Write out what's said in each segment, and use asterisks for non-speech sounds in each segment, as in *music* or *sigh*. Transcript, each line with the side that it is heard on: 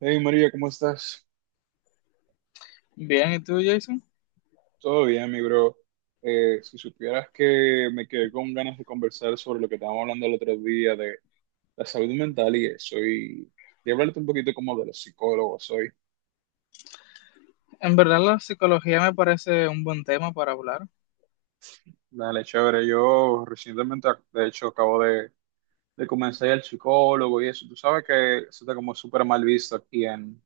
right: Hey María, ¿cómo estás?
left: Bien, ¿y tú, Jason?
right: Todo bien, mi bro. Si supieras que me quedé con ganas de conversar sobre lo que estábamos hablando el otro día de la salud mental y eso, y de hablarte un poquito como de los psicólogos soy.
left: En verdad, la psicología me parece un buen tema para hablar.
right: Dale, chévere. Yo recientemente, de hecho, de comenzar el psicólogo y eso. Tú sabes que eso está como súper mal visto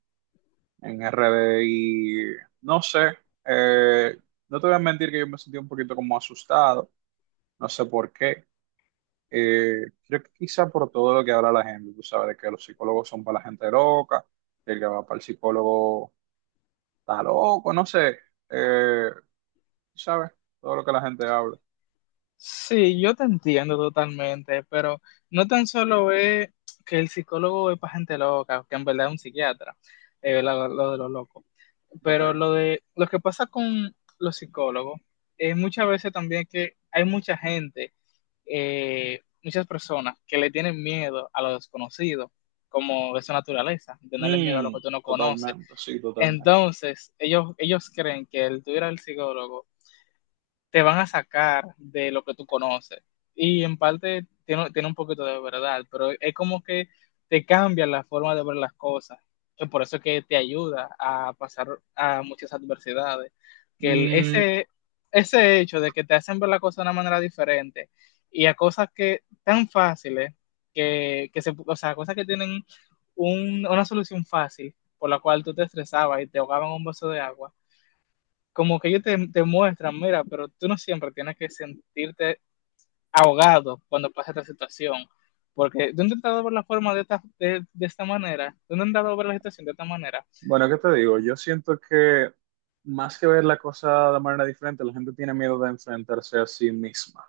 right: en RD y no sé, eh, no te voy a mentir que yo me sentí un poquito como asustado, no sé por qué. Creo que quizá por todo lo que habla la gente, tú sabes, de que los psicólogos son para la gente loca, el que va para el psicólogo está loco, no sé, eh, tú sabes, todo lo que la gente habla.
left: Sí, yo te entiendo totalmente, pero no tan solo es que el psicólogo es para gente loca, que en verdad es un psiquiatra, lo de los locos.
right: Ok.
left: Pero lo de lo que pasa con los psicólogos es muchas veces también que hay mucha gente, muchas personas que le tienen miedo a lo desconocido, como de su naturaleza, tenerle miedo a lo
right: Mm,
left: que tú no conoces.
right: totalmente, sí, totalmente.
left: Entonces, ellos creen que el tú ir al psicólogo te van a sacar de lo que tú conoces. Y en parte tiene un poquito de verdad, pero es como que te cambia la forma de ver las cosas. Y por eso es que te ayuda a pasar a muchas adversidades. Que
right: Mm,
left: ese hecho de que te hacen ver las cosas de una manera diferente y a cosas que tan fáciles, o sea, cosas que tienen una solución fácil por la cual tú te estresabas y te ahogaban un vaso de agua, como que ellos te muestran, mira, pero tú no siempre tienes que sentirte ahogado cuando pasa esta situación, porque tú has intentado ver la forma de de esta manera, tú has intentado ver la situación de esta manera.
right: bueno, ¿qué te digo? Yo siento que más que ver la cosa de manera diferente, la gente tiene miedo de enfrentarse a sí misma,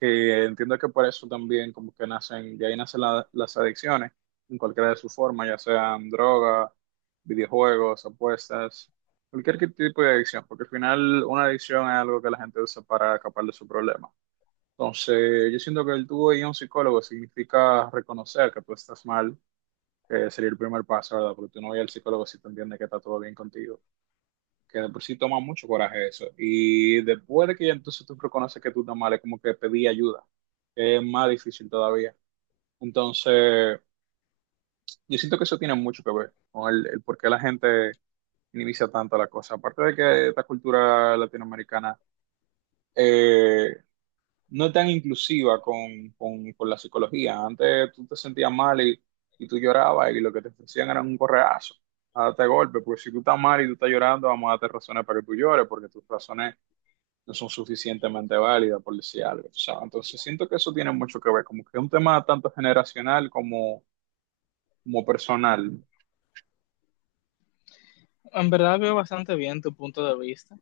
right: que entiendo que por eso también como que nacen, de ahí nacen las adicciones en cualquiera de sus formas, ya sean droga, videojuegos, apuestas, tipo de adicción, porque al final una adicción es algo que la gente usa para escapar de su problema. Entonces, yo siento que el tú ir a un psicólogo significa reconocer que tú estás mal, que sería el primer paso, ¿verdad? Porque tú no vas al psicólogo si tú entiendes que está todo bien contigo, que de por sí toma mucho coraje eso. Y después de que ya entonces tú reconoces que tú estás mal, es como que pedí ayuda, que es más difícil todavía. Entonces, yo siento que eso tiene mucho que ver con el por qué la gente minimiza tanto la cosa. Aparte de que esta cultura latinoamericana eh, no es tan inclusiva con la psicología. Antes tú te sentías mal y tú llorabas y lo que te ofrecían era un correazo, a darte golpe, porque si tú estás mal y tú estás llorando, vamos a darte razones para que tú llores, porque tus razones no son suficientemente válidas, por decir algo. O sea, entonces siento que eso tiene mucho que ver, como que es un tema tanto generacional como personal.
left: En verdad veo bastante bien tu punto de vista,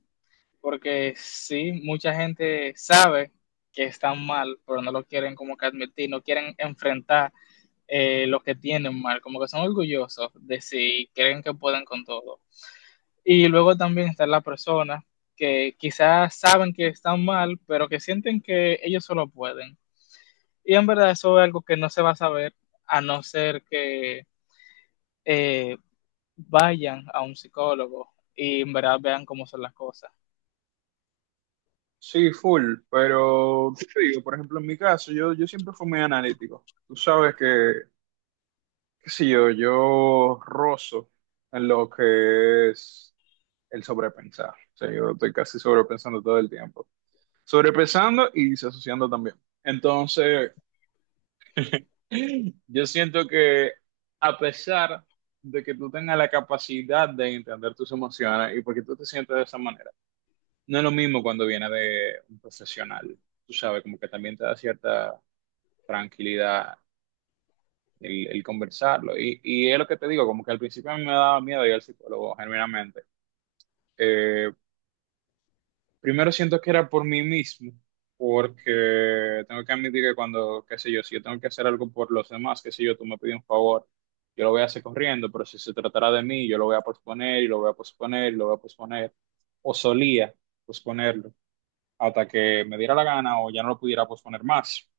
left: porque sí, mucha gente sabe que están mal, pero no lo quieren como que admitir, no quieren enfrentar, lo que tienen mal, como que son orgullosos de si creen que pueden con todo. Y luego también están las personas que quizás saben que están mal, pero que sienten que ellos solo pueden. Y en verdad eso es algo que no se va a saber a no ser que eh, vayan a un psicólogo y en verdad vean cómo son las cosas.
right: Sí, full, pero ¿qué te digo? Por ejemplo, en mi caso, yo siempre fui muy analítico. Tú sabes que, qué sé yo, yo rozo en lo que es el sobrepensar. O sea, yo estoy casi sobrepensando todo el tiempo. Sobrepensando y disociando también. Entonces, yo siento que a pesar de que tú tengas la capacidad de entender tus emociones y porque tú te sientes de esa manera, no es lo mismo cuando viene de un profesional. Tú sabes, como que también te da cierta tranquilidad el conversarlo. Y es lo que te digo, como que al principio a mí me daba miedo ir al psicólogo, genuinamente. Eh, Primero siento que era por mí mismo, porque tengo que admitir que cuando, qué sé yo, si yo tengo que hacer algo por los demás, qué sé yo, tú me pides un favor, yo lo voy a hacer corriendo, pero si se tratara de mí, yo lo voy a posponer y lo voy a posponer y lo voy a posponer, o solía posponerlo hasta que me diera la gana o ya no lo pudiera posponer más,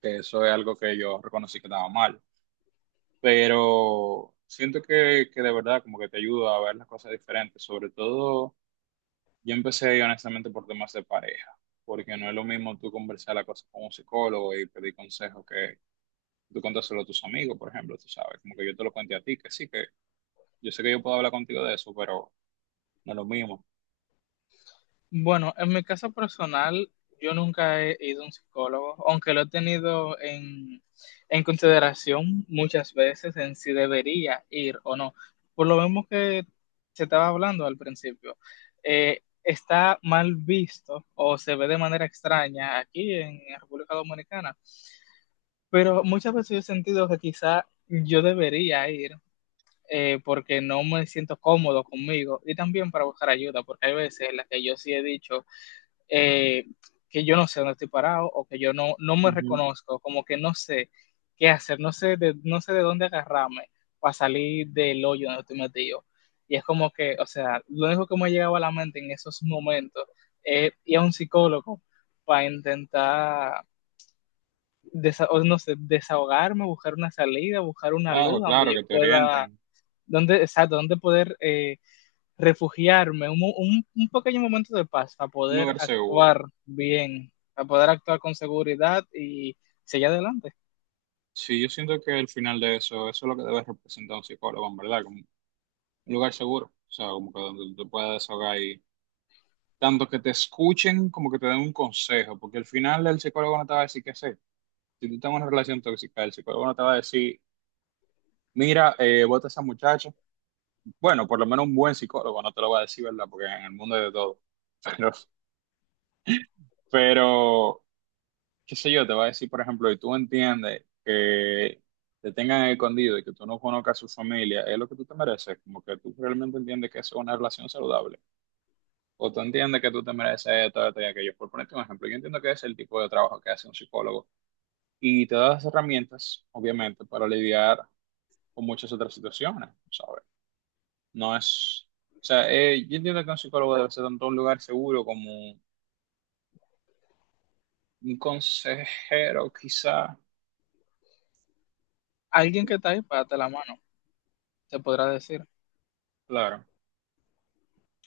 right: que eso es algo que yo reconocí que estaba mal, pero siento que de verdad como que te ayuda a ver las cosas diferentes, sobre todo yo empecé ahí honestamente por temas de pareja, porque no es lo mismo tú conversar la cosa con un psicólogo y pedir consejos que tú contárselo a tus amigos, por ejemplo, tú sabes, como que yo te lo cuente a ti, que sí, que yo sé que yo puedo hablar contigo de eso, pero no es lo mismo.
left: Bueno, en mi caso personal, yo nunca he ido a un psicólogo, aunque lo he tenido en consideración muchas veces en si debería ir o no. Por lo mismo que se estaba hablando al principio, está mal visto o se ve de manera extraña aquí en República Dominicana, pero muchas veces yo he sentido que quizá yo debería ir. Porque no me siento cómodo conmigo y también para buscar ayuda, porque hay veces en las que yo sí he dicho, eh, que yo no sé dónde estoy parado o que yo no me
right: Ujú.
left: reconozco, como que no sé qué hacer, no sé de dónde agarrarme para salir del hoyo donde estoy metido. Y es como que, o sea, lo único que me llegaba a la mente en esos momentos es ir a un psicólogo para intentar, o no sé, desahogarme, buscar una salida, buscar una luz
right: Claro,
left: donde
right: claro,
left: yo
right: que te
left: pueda,
right: orienten,
left: donde, exacto, donde poder refugiarme, un pequeño momento de paz para
right: un
left: poder
right: lugar seguro.
left: actuar bien, para poder actuar con seguridad y seguir adelante.
right: Sí, yo siento que al final de eso, eso es lo que debe representar un psicólogo, en verdad, como un lugar seguro, o sea, como que donde tú te puedas desahogar y tanto que te escuchen como que te den un consejo, porque al final el psicólogo no te va a decir qué hacer. Si tú tienes una relación tóxica, el psicólogo no te va a decir, mira, bota a esa muchacha. Bueno, por lo menos un buen psicólogo no te lo va a decir, ¿verdad? Porque en el mundo hay de todo. *laughs* Pero, pero, qué sé yo, te va a decir, por ejemplo, y tú entiendes que te tengan escondido y que tú no conozcas a su familia, es lo que tú te mereces. Como que tú realmente entiendes que eso es una relación saludable. O tú entiendes que tú te mereces esto, esto y aquello. Por ponerte un ejemplo, yo entiendo que es el tipo de trabajo que hace un psicólogo y te da las herramientas, obviamente, para lidiar o muchas otras situaciones, ¿sabes? No es, o sea, yo entiendo que un psicólogo debe ser tanto un lugar seguro como un consejero, quizá,
left: Alguien que está ahí para darte la mano, te podrá decir.
right: claro,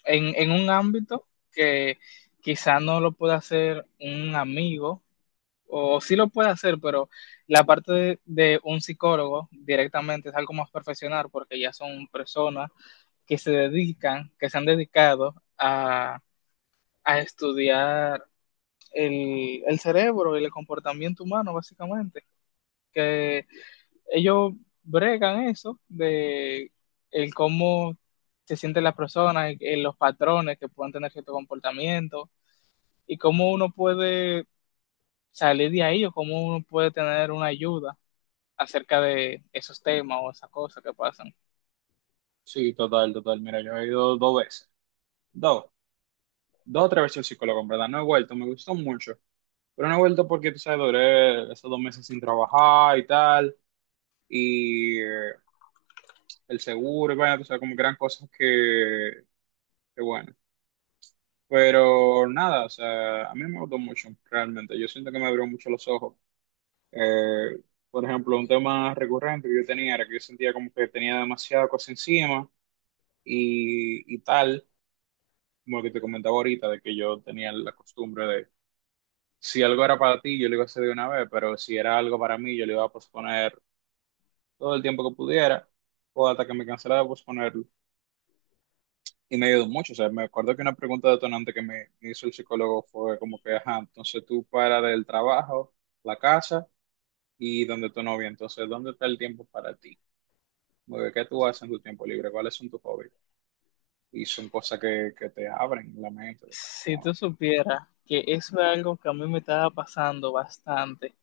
left: En un ámbito que quizá no lo pueda hacer un amigo, o sí lo puede hacer, pero la parte de un psicólogo directamente es algo más profesional porque ya son personas que se dedican, que se han dedicado a estudiar el cerebro y el comportamiento humano, básicamente. Que ellos bregan eso de el cómo se sienten las personas, en los patrones que pueden tener cierto comportamiento y cómo uno puede salir de ahí o cómo uno puede tener una ayuda acerca de esos temas o esas cosas que pasan.
right: sí, total, total, mira, yo he ido dos veces, dos, dos o tres veces al psicólogo, en verdad, no he vuelto, me gustó mucho, pero no he vuelto porque, tú sabes, duré esos dos meses sin trabajar y tal, y el seguro, y bueno, tú sabes, como que eran cosas que bueno. Pero nada, o sea, a mí me gustó mucho, realmente. Yo siento que me abrió mucho los ojos. Eh, por ejemplo, un tema recurrente que yo tenía era que yo sentía como que tenía demasiada cosa encima y tal, como lo que te comentaba ahorita, de que yo tenía la costumbre de, si algo era para ti, yo lo iba a hacer de una vez, pero si era algo para mí, yo lo iba a posponer todo el tiempo que pudiera o hasta que me cansara de posponerlo. Y me ayudó mucho, o sea, me acuerdo que una pregunta detonante que me hizo el psicólogo fue como que, ajá, entonces tú para del trabajo, la casa y donde tu novia, entonces, ¿dónde está el tiempo para ti? Como que, ¿qué tú haces en tu tiempo libre? ¿Cuáles son tus hobbies? Y son cosas que te abren la mente,
left: Si tú
right: definitivamente.
left: supieras que eso es algo que a mí me estaba pasando bastante.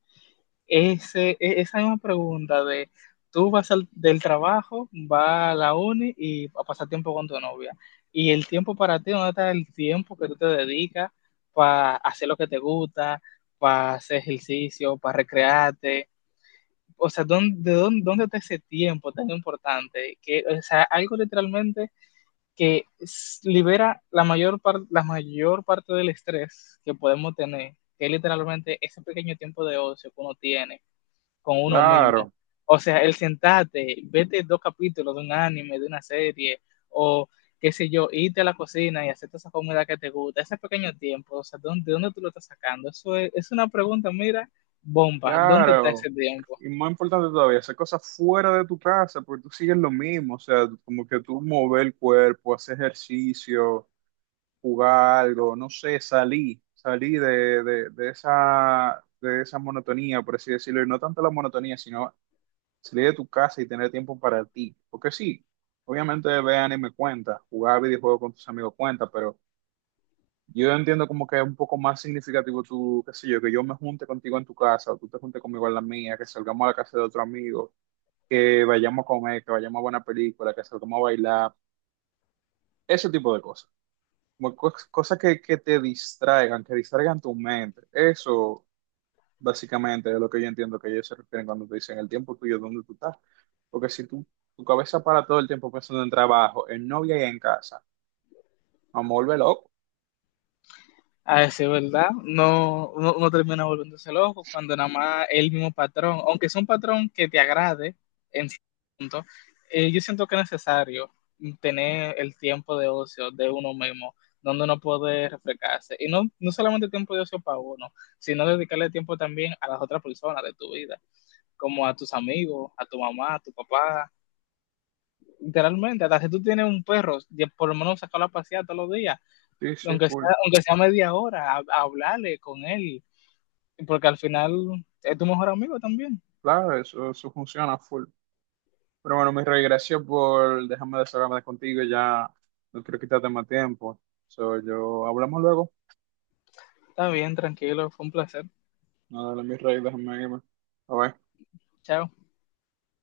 left: Esa misma pregunta de tú vas del trabajo, vas a la uni y a pasar tiempo con tu novia. Y el tiempo para ti, ¿dónde está el tiempo que tú te dedicas para hacer lo que te gusta, para hacer ejercicio, para recrearte? O sea, ¿ dónde está ese tiempo tan importante? Que, o sea, algo literalmente que libera la mayor parte del estrés que podemos tener, que es literalmente ese pequeño tiempo de ocio que uno tiene con uno mismo.
right: Claro,
left: O sea, el sentarte, vete dos capítulos de un anime, de una serie, o qué sé yo, irte a la cocina y hacerte esa comida que te gusta, ese pequeño tiempo, o sea, ¿ de dónde tú lo estás sacando? Eso es una pregunta, mira, bomba, ¿dónde está ese
right: claro.
left: tiempo?
right: Y más importante todavía, hacer cosas fuera de tu casa, porque tú sigues lo mismo, o sea, como que tú mover el cuerpo, hacer ejercicio, jugar algo, no sé, salir, salir de esa, de esa monotonía, por así decirlo, y no tanto la monotonía, sino salir de tu casa y tener tiempo para ti. Porque sí, obviamente ver anime cuenta, jugar videojuegos con tus amigos cuenta, pero yo entiendo como que es un poco más significativo tú, qué sé yo, que yo me junte contigo en tu casa, o tú te juntes conmigo en la mía, que salgamos a la casa de otro amigo, que vayamos a comer, que vayamos a buena película, que salgamos a bailar, ese tipo de cosas. Como cosas que te distraigan, que distraigan tu mente. Eso básicamente es lo que yo entiendo que ellos se refieren cuando te dicen el tiempo tuyo, dónde tú estás. Porque si tú, tu cabeza para todo el tiempo pensando en trabajo, en novia y en casa, vamos a volver loco.
left: A decir verdad, no, uno termina volviéndose loco cuando nada más es el mismo patrón, aunque sea un patrón que te agrade en cierto punto, yo siento que es necesario tener el tiempo de ocio de uno mismo, donde uno puede refrescarse. Y no, no solamente tiempo de ocio para uno, sino dedicarle tiempo también a las otras personas de tu vida, como a tus amigos, a tu mamá, a tu papá. Literalmente, hasta si tú tienes un perro, ya por lo menos sacarlo a pasear todos los días,
right: Sí, sí, full.
left: aunque sea media hora, a hablarle con él, porque al final es tu mejor amigo también.
right: Claro, eso funciona full. Pero bueno, mi rey, gracias por dejarme desahogarme contigo. Ya no quiero quitarte más tiempo. So, yo hablamos luego.
left: Está bien, tranquilo, fue un placer.
right: Nada, mi rey, déjame irme. Bye, bye.
left: Chao.